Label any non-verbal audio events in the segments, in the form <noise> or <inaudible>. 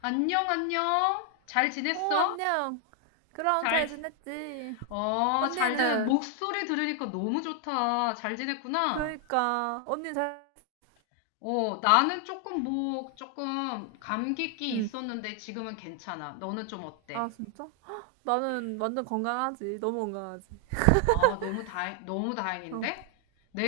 안녕, 안녕. 잘 어, 지냈어? 안녕. 그럼 잘, 잘 지- 지냈지? 잘 지내. 언니는? 목소리 들으니까 너무 좋다. 잘 지냈구나. 그러니까 언니 잘. 나는 조금 뭐, 조금 감기기 응. 있었는데 지금은 괜찮아. 너는 좀 아, 어때? 진짜? 나는 완전 건강하지. 너무 건강하지. 아, 너무 다행, 너무 어. 다행인데?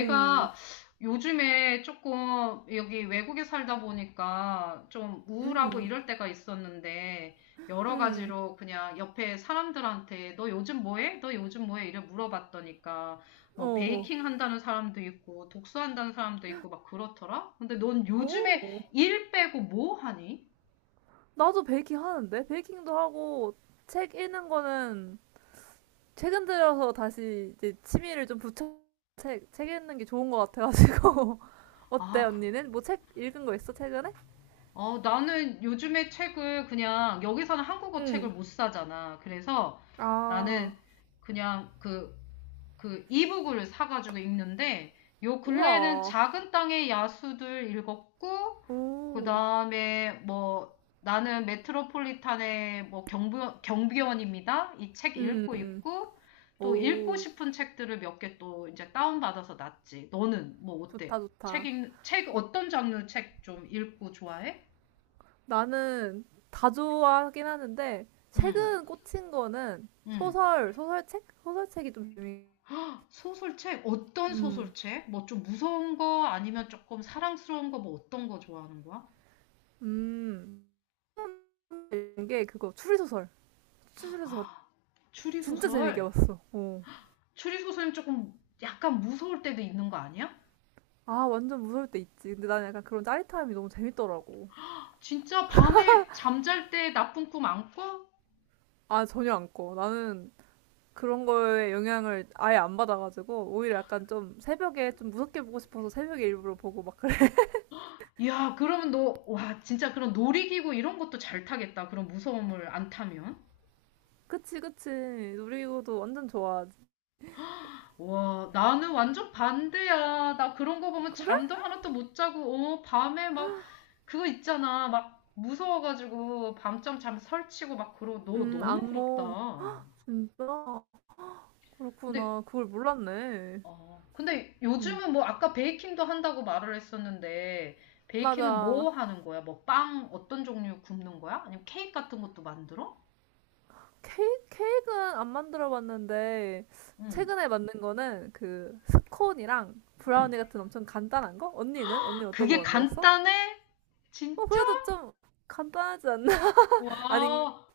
음. 요즘에 조금 여기 외국에 살다 보니까 좀 우울하고 음. 이럴 때가 있었는데, 여러 음. 가지로 그냥 옆에 사람들한테 너 요즘 뭐 해? 너 요즘 뭐 해? 이래 물어봤더니까, 어. 뭐 어. 베이킹 한다는 사람도 있고, 독서한다는 사람도 있고, 막 그렇더라? 근데 넌 오. 요즘에 일 빼고 뭐 하니? 나도 베이킹 하는데. 베이킹도 하고 책 읽는 거는 최근 들어서 다시 이제 취미를 좀 붙여 책 읽는 게 좋은 것 같아가지고. <laughs> 어때, 아, 언니는? 뭐 책 읽은 거 있어, 최근에? 나는 요즘에 책을 그냥 여기서는 한국어 책을 응. 못 사잖아. 그래서 아. 나는 그냥 그 이북을 사가지고 읽는데 요 근래에는 우와. 작은 땅의 야수들 읽었고 그 오. 다음에 뭐 나는 메트로폴리탄의 뭐 경비원입니다. 이 책 읽고 음, 있고 또 읽고 오, 싶은 책들을 몇 개 또 이제 다운받아서 놨지. 너는 뭐 좋다, 어때? 좋다. 책 어떤 장르 책 좀 읽고 좋아해? 나는 다 좋아하긴 하는데, 음, 최근 꽂힌 거는 음. 소설책? 소설책이 좀 재미. 소설책? 어떤 음, 소설책? 뭐 좀 무서운 거 아니면 조금 사랑스러운 거 뭐 어떤 거 좋아하는 거야? 음, 이게 그거, 추리소설. 추리소설 아, 진짜 재밌게 추리소설? 봤어. 어. 추리소설은 조금 약간 무서울 때도 있는 거 아니야? 아, 완전 무서울 때 있지. 근데 나는 약간 그런 짜릿함이 너무 재밌더라고. 진짜 밤에 잠잘 때 나쁜 꿈 안 꿔? 아, 전혀 안 꺼. 나는 그런 거에 영향을 아예 안 받아가지고, 오히려 약간 좀 새벽에 좀 무섭게 보고 싶어서 새벽에 일부러 보고 막. 이 야, 그러면 너, 와, 진짜 그런 놀이기구 이런 것도 잘 타겠다. 그런 무서움을 안 타면. 그치, 그치. 놀이기구도 완전 좋아하지. 와, 나는 완전 반대야. 나 그런 거 보면 그래? 잠도 하나도 못 자고, 어, 밤에 막, 그거 있잖아. 막, 무서워가지고, 밤잠 잠 설치고 막 그러고, 너 너무 악몽. 부럽다. 진짜? 근데, 그렇구나. 그걸 몰랐네. 어, 근데 음. 요즘은 뭐, 아까 베이킹도 한다고 말을 했었는데, 베이킹은 맞아. 뭐 하는 거야? 뭐, 빵 어떤 종류 굽는 거야? 아니면 케이크 같은 것도 만들어? 케이크는 안 만들어 봤는데, 응, 최근에 만든 거는 그 스콘이랑 응. 브라우니 같은 엄청 간단한 거? 언니는? 언니 어떤 거 그게 만들었어? 간단해? 어, 진짜? 그래도 좀 간단하지 않나? <laughs> 아닌. 와,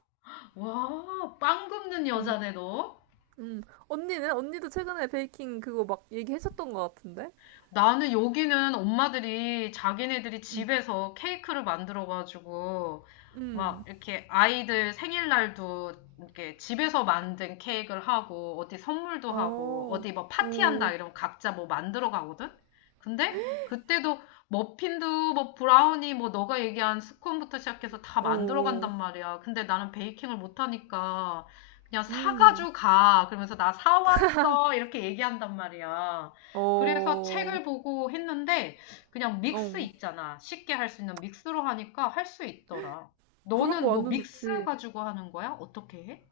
와, 빵 굽는 음, 여자네, 너. 음. 언니는? 언니도 최근에 베이킹 그거 막 얘기했었던 것 같은데? 나는 여기는 엄마들이 자기네들이 음, 집에서 케이크를 만들어가지고 막 음. 이렇게 아이들 생일날도 이렇게 집에서 만든 케이크를 하고 어디 선물도 하고 어, 어디 뭐 파티한다 어. 이러면 각자 뭐 만들어 가거든? 근데 그때도 머핀도 뭐 브라우니 뭐 너가 얘기한 스콘부터 시작해서 다 만들어 어어. 간단 말이야. 근데 나는 베이킹을 못하니까 그냥 음. 사가지고 가. 그러면서 나 사왔어. 이렇게 얘기한단 말이야. 그래서 어. 책을 보고 했는데 그냥 믹스 어. 있잖아. 쉽게 할 수 있는 믹스로 하니까 할 수 있더라. 그런 거 너는 뭐 완전 믹스 좋지. 가지고 하는 거야? 어떻게 해?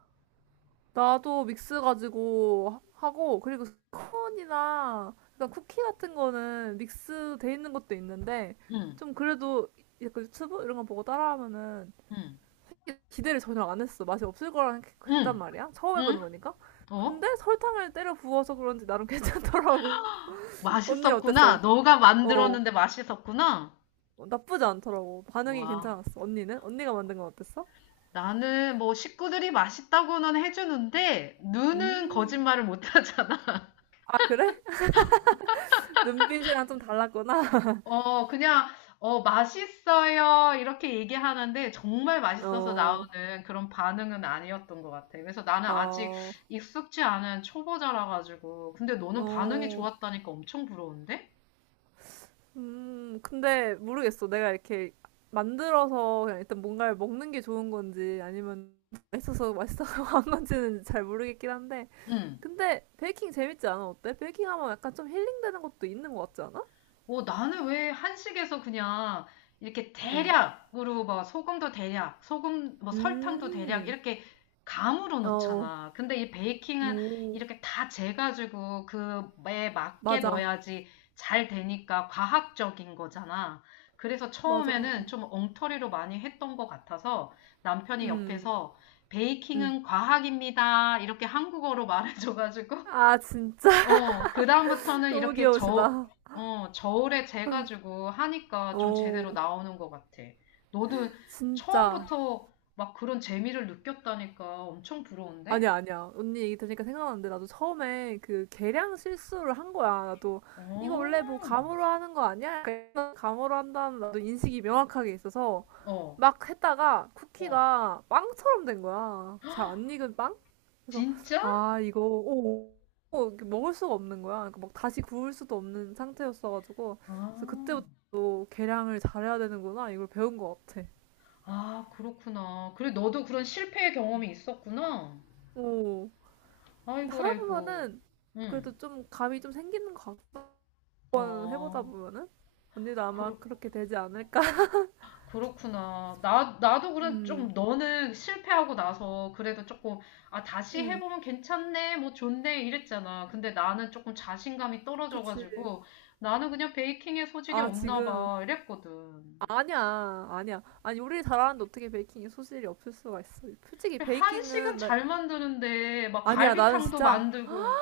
나도 믹스 가지고 하고, 그리고 스콘이나 그러니까 쿠키 같은 거는 믹스 돼 있는 것도 있는데 응, 좀 그래도 약간 유튜브 이런 거 보고 따라하면은 응, 기대를 전혀 안 했어. 맛이 없을 했단 응, 말이야. 처음 응? 해보는 거니까. 근데 어? 설탕을 때려 부어서 그런지 나름 <laughs> 괜찮더라고. 언니 맛있었구나. 어땠어? 너가 어. 만들었는데 맛있었구나. 나쁘지 않더라고. 반응이 와. 괜찮았어. 언니는? 언니가 만든 건 어땠어? 나는 뭐 식구들이 맛있다고는 해주는데 눈은 음. 거짓말을 못 하잖아. 아, 그래? 눈빛이랑 좀 달랐구나. <laughs> 어, 그냥, 어, 맛있어요. 이렇게 얘기하는데 정말 맛있어서 어, 나오는 그런 반응은 아니었던 것 같아. 그래서 나는 아직 어, 익숙지 않은 초보자라 가지고. 근데 너는 반응이 어, 좋았다니까 엄청 부러운데? 근데 모르겠어. 내가 이렇게 만들어서 그냥 일단 뭔가를 먹는 게 좋은 건지, 아니면 맛있어서 <laughs> 한 건지는 잘 모르겠긴 한데. 응. 근데 베이킹 재밌지 않아? 어때? 베이킹 하면 약간 좀 힐링되는 것도 있는 것 같지 않아? 나는 왜 한식에서 그냥 이렇게 음, 대략으로 막 소금도 대략, 소금, 뭐 설탕도 대략 음, 이렇게 감으로 어, 어. 넣잖아. 근데 이 베이킹은 오, 이렇게 다 재가지고 그에 맞게 맞아, 넣어야지 잘 되니까 과학적인 거잖아. 그래서 맞아. 처음에는 좀 엉터리로 많이 했던 것 같아서 남편이 음, 옆에서 음. 베이킹은 과학입니다. 이렇게 한국어로 <laughs> 말해줘가지고 아, 진짜. <laughs> 그다음부터는 너무 이렇게 귀여우시다. 저울에 재가지고 하니까 좀 제대로 오, 나오는 것 같아. 너도 진짜. 처음부터 막 그런 재미를 느꼈다니까 엄청 부러운데? 아니야, 아니야. 언니 얘기 들으니까 생각났는데, 나도 처음에 그 계량 실수를 한 거야. 나도, 이거 어, 원래 뭐 감으로 하는 거 아니야? 약간 감으로 한다는 나도 인식이 명확하게 있어서, 어, 막 했다가 어. 쿠키가 빵처럼 된 거야. 잘 안 익은 빵? 그래서, 진짜? 아, 이거, 오, 오, 이렇게 먹을 수가 없는 거야. 그러니까 막 다시 구울 수도 없는 상태였어가지고, 그래서 아, 그때부터 또 계량을 잘해야 되는구나. 이걸 배운 것 같아. 아, 그렇구나. 그래, 너도 그런 실패의 경험이 있었구나. 오. 근데 아이고, 하다 아이고. 보면은, 응, 그래도 좀 감이 좀 생기는 것 같아. 한번 해보다 어, 보면은 언니도 아마 그 그렇게 되지 않을까? <laughs> 그렇구나. 나도 그래, 음, 좀 너는 실패하고 나서 그래도 조금, 아, 다시 음, 해보면 괜찮네, 뭐 좋네, 이랬잖아. 근데 나는 조금 자신감이 그치. 떨어져가지고, 나는 그냥 베이킹에 소질이 아, 없나 지금. 봐, 이랬거든. 아니야, 아니야. 아니, 요리를 잘하는데 어떻게 베이킹에 소질이 없을 수가 있어. 솔직히 그래, 한식은 베이킹은, 나, 잘 만드는데, 막 아니야, 나는 갈비탕도 진짜, 만들고,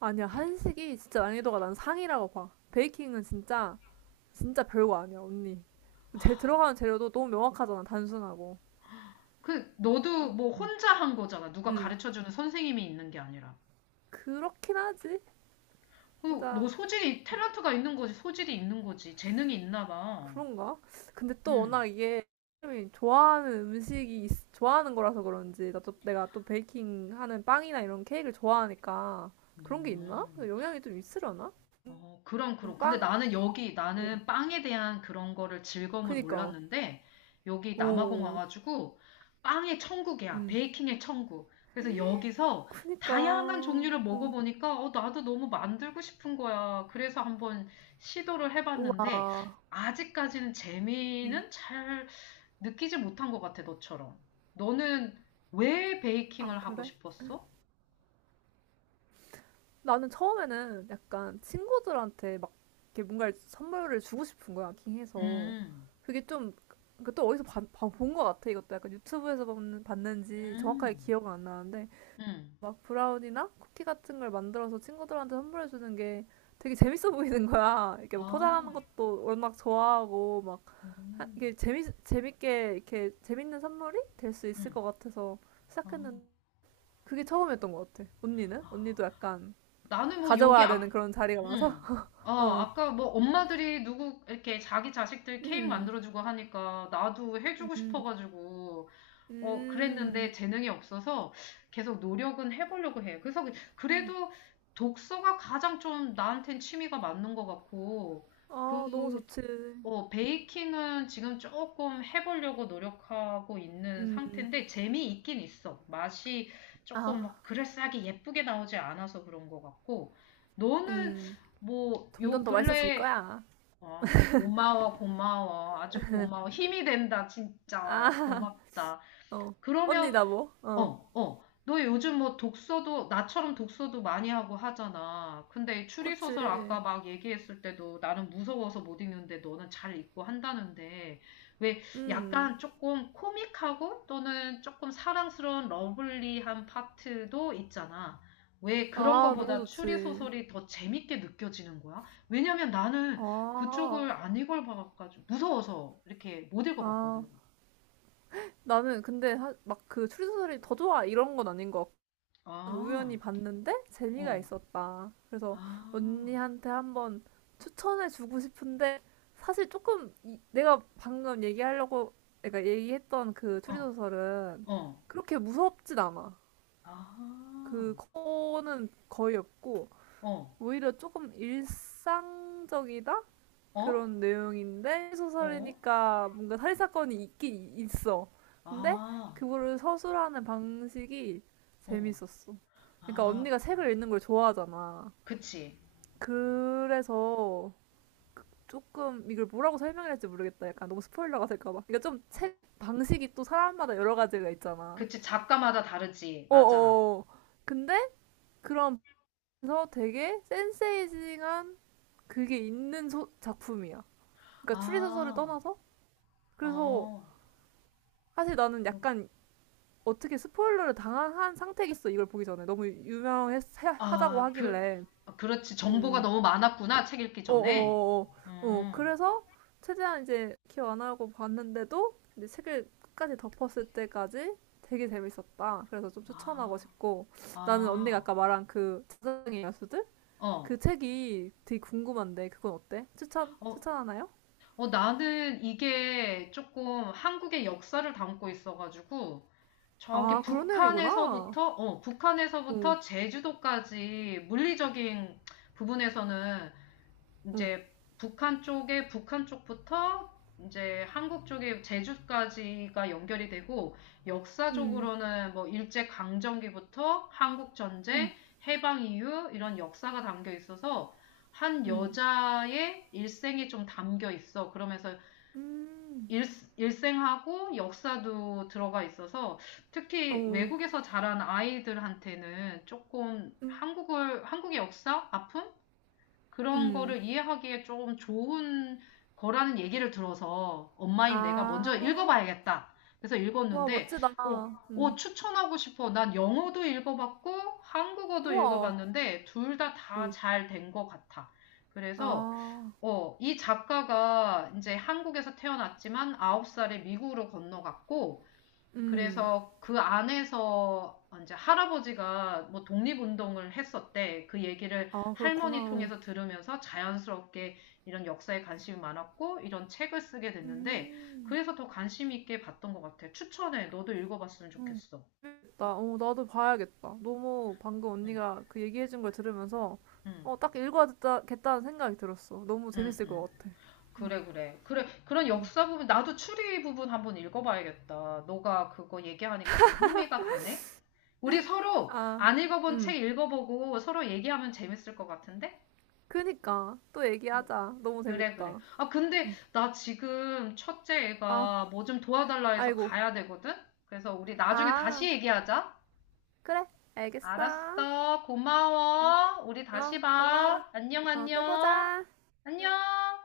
아니야, 한식이 진짜 난이도가 난 상이라고 봐. 베이킹은 진짜, 진짜 별거 아니야, 언니. 제 들어가는 재료도 너무 명확하잖아, 단순하고. 너도 뭐 혼자 한 거잖아. 누가 음, 가르쳐주는 선생님이 있는 게 아니라. 그렇긴 하지. 너 진짜, 소질이, 탤런트가 있는 거지, 소질이 있는 거지. 재능이 있나 봐. 그런가? 근데 또 응. 워낙 이게 사람이 좋아하는 음식이 좋아하는 거라서 그런지, 나 또, 내가 또 베이킹 하는 빵이나 이런 케이크를 좋아하니까 그런 게 있나? 음. 영향이 좀 있으려나? 어, 그럼, 그럼. 근데 빵. 나는 나는 빵에 대한 그런 거를 즐거움을 그니까. 몰랐는데, 여기 남아공 오, 와가지고, 빵의 천국이야. 음. 베이킹의 천국. 그래서 여기서 그니까. 다양한 종류를 어. 먹어보니까, 나도 너무 만들고 싶은 거야. 그래서 한번 시도를 해봤는데, 우와. 아직까지는 음. 재미는 잘 느끼지 못한 것 같아, 너처럼. 너는 왜 아 베이킹을 하고 그래? 싶었어? 나는 처음에는 약간 친구들한테 막 이렇게 뭔가 선물을 주고 싶은 거야, 킹해서. 음, 그게 좀, 그또 어디서 본거 같아, 이것도. 약간 유튜브에서 봤는지 정확하게 음, 기억은 안 나는데, 음. 막 브라운이나 쿠키 같은 걸 만들어서 친구들한테 선물해주는 게 되게 재밌어 보이는 거야. 이렇게 막 아, 포장하는 것도 워낙 좋아하고, 막, 음. 이게 재밌게, 이렇게 재밌는 선물이 될 수 있을 응. 것 같아서 아, 시작했는데, 그게 처음이었던 것 같아. 언니는? 아. 언니도 약간 나는 뭐 여기 가져와야 아, 되는 그런 자리가 많아서. 응. <laughs> 어. 아까 뭐 엄마들이 누구 이렇게 자기 자식들 케이크 음, 만들어주고 하니까 나도 해주고 음, 싶어가지고 음. 그랬는데 재능이 없어서 계속 노력은 해보려고 해. 그래서 그래도 독서가 가장 좀 나한텐 취미가 맞는 것 같고 그 어. 아, 너무 좋지. 베이킹은 지금 조금 해보려고 노력하고 있는 음. 상태인데 재미있긴 있어. 맛이 조금 아, 막 그럴싸하게 예쁘게 나오지 않아서 그런 것 같고 너는 음. 뭐 점점 요 더 맛있어질 근래 거야. 어, 고마워 고마워 아주 고마워 힘이 된다 진짜 아. 고맙다. <laughs> 어. 언니 그러면 나 뭐? 어. 어, 어. 너 요즘 뭐 독서도, 나처럼 독서도 많이 하고 하잖아. 근데 이 그치. 추리소설 아까 막 얘기했을 때도 나는 무서워서 못 읽는데 너는 잘 읽고 한다는데, 왜 음. 약간 조금 코믹하고 또는 조금 사랑스러운 러블리한 파트도 있잖아. 왜 그런 아, 너무 거보다 좋지. 추리소설이 더 재밌게 느껴지는 거야? 왜냐면 나는 아. 그쪽을 안 읽어봐가지고, 무서워서 이렇게 못 읽어봤거든. 아. 나는 근데 막 그 추리소설이 더 좋아 이런 건 아닌 것. 우연히 아, 봤는데 재미가 어, 있었다. 그래서 아. 언니한테 한번 추천해 주고 싶은데, 사실 조금 내가 방금 얘기하려고, 내가 얘기했던 그 어. 추리소설은 어. 그렇게 무섭진 않아. 아. 그거는 거의 없고 어. 오히려 조금 일상적이다? 어? 그런 내용인데 어? 소설이니까 뭔가 살인 사건이 있긴 있어. 근데 아. 그거를 서술하는 방식이 어. 재밌었어. 그러니까 아. 언니가 책을 읽는 걸 좋아하잖아. 그치. 그래서 조금 이걸 뭐라고 설명을 할지 모르겠다. 약간 너무 스포일러가 될까봐. 그러니까 좀 어, 책 방식이 또 사람마다 여러 가지가 있잖아. 그치. 작가마다 다르지. 맞아. 어어. 근데 그런, 그래서 되게 센세이징한 그게 있는 작품이야. 그러니까 추리 소설을 아. 떠나서, 그래서 어. 사실 나는 약간 어떻게 스포일러를 당한 상태겠어, 이걸 보기 전에 너무 유명하다고 아, 하길래. 그렇지. 정보가 음. 너무 많았구나. 책 읽기 전에. 어어어어, 어, 어, 어. 어, 음. 그래서 최대한 이제 기억 안 하고 봤는데도, 이제 책을 끝까지 덮었을 때까지 되게 재밌었다. 그래서 좀 추천하고 아. 싶고, 나는 언니가 아. 아까 말한 그 자장의 야수들, 그 어. 책이 되게 궁금한데 그건 어때? 어, 추천하나요? 어, 나는 이게 조금 한국의 역사를 담고 있어가지고, 저기 아, 그런 내용이구나. 북한에서부터, 어, 오. 북한에서부터 제주도까지 물리적인 부분에서는 오. 이제 북한 쪽부터 이제 한국 쪽에 제주까지가 연결이 되고 음, 역사적으로는 뭐 일제 강점기부터 한국 음, 전쟁, 해방 이후 이런 역사가 담겨 있어서 한 음, 여자의 일생이 좀 담겨 있어. 그러면서 음, 일, 일생하고 역사도 들어가 있어서 특히 어, 외국에서 자란 아이들한테는 조금 음. 한국의 역사, 아픔? 그런 음. 거를 이해하기에 조금 좋은 거라는 얘기를 들어서 엄마인 내가 먼저 아. 읽어봐야겠다. 그래서 와, 읽었는데, 멋지다. 어, 어, 음. 추천하고 싶어. 난 영어도 읽어봤고, 한국어도 우와. 읽어봤는데, 둘 다 다 음. 잘 된 것 같아. 그래서 아. 이 작가가 이제 한국에서 태어났지만 9살에 미국으로 건너갔고, 음. 그래서 그 안에서 이제 할아버지가 뭐 독립운동을 했었대. 그 얘기를 아, 그렇구나. 할머니 어. 통해서 들으면서 자연스럽게 이런 역사에 관심이 많았고, 이런 책을 쓰게 됐는데, 음. 그래서 더 관심 있게 봤던 것 같아. 추천해. 너도 읽어봤으면 어. 좋겠어. 나, 어, 나도 봐야겠다. 너무 방금 응, 언니가 그 얘기해준 걸 들으면서 응, 어, 딱 읽어야겠다는 생각이 들었어. 너무 응, 재밌을 응. 것 같아. 음. 그래, 그래. 그래, 그런 음. 역사 부분, 나도 추리 부분 한번 읽어봐야겠다. 너가 그거 얘기하니까 좀 흥미가 가네? 우리 서로 아. 안 읽어본 음. 책 읽어보고 서로 얘기하면 재밌을 것 같은데? 그니까 또 얘기하자. 너무 그래, 그래. 재밌다. 아, 근데 음. 나 지금 첫째 아, 애가 뭐 좀 도와달라 해서 아이고. 가야 되거든? 그래서 우리 나중에 아, 다시 얘기하자. 그래. 알겠어. 알았어. 음. 고마워. 우리 어, 다시 고마워. 봐. 안녕, 어, 또 안녕. 보자. 응. 안녕.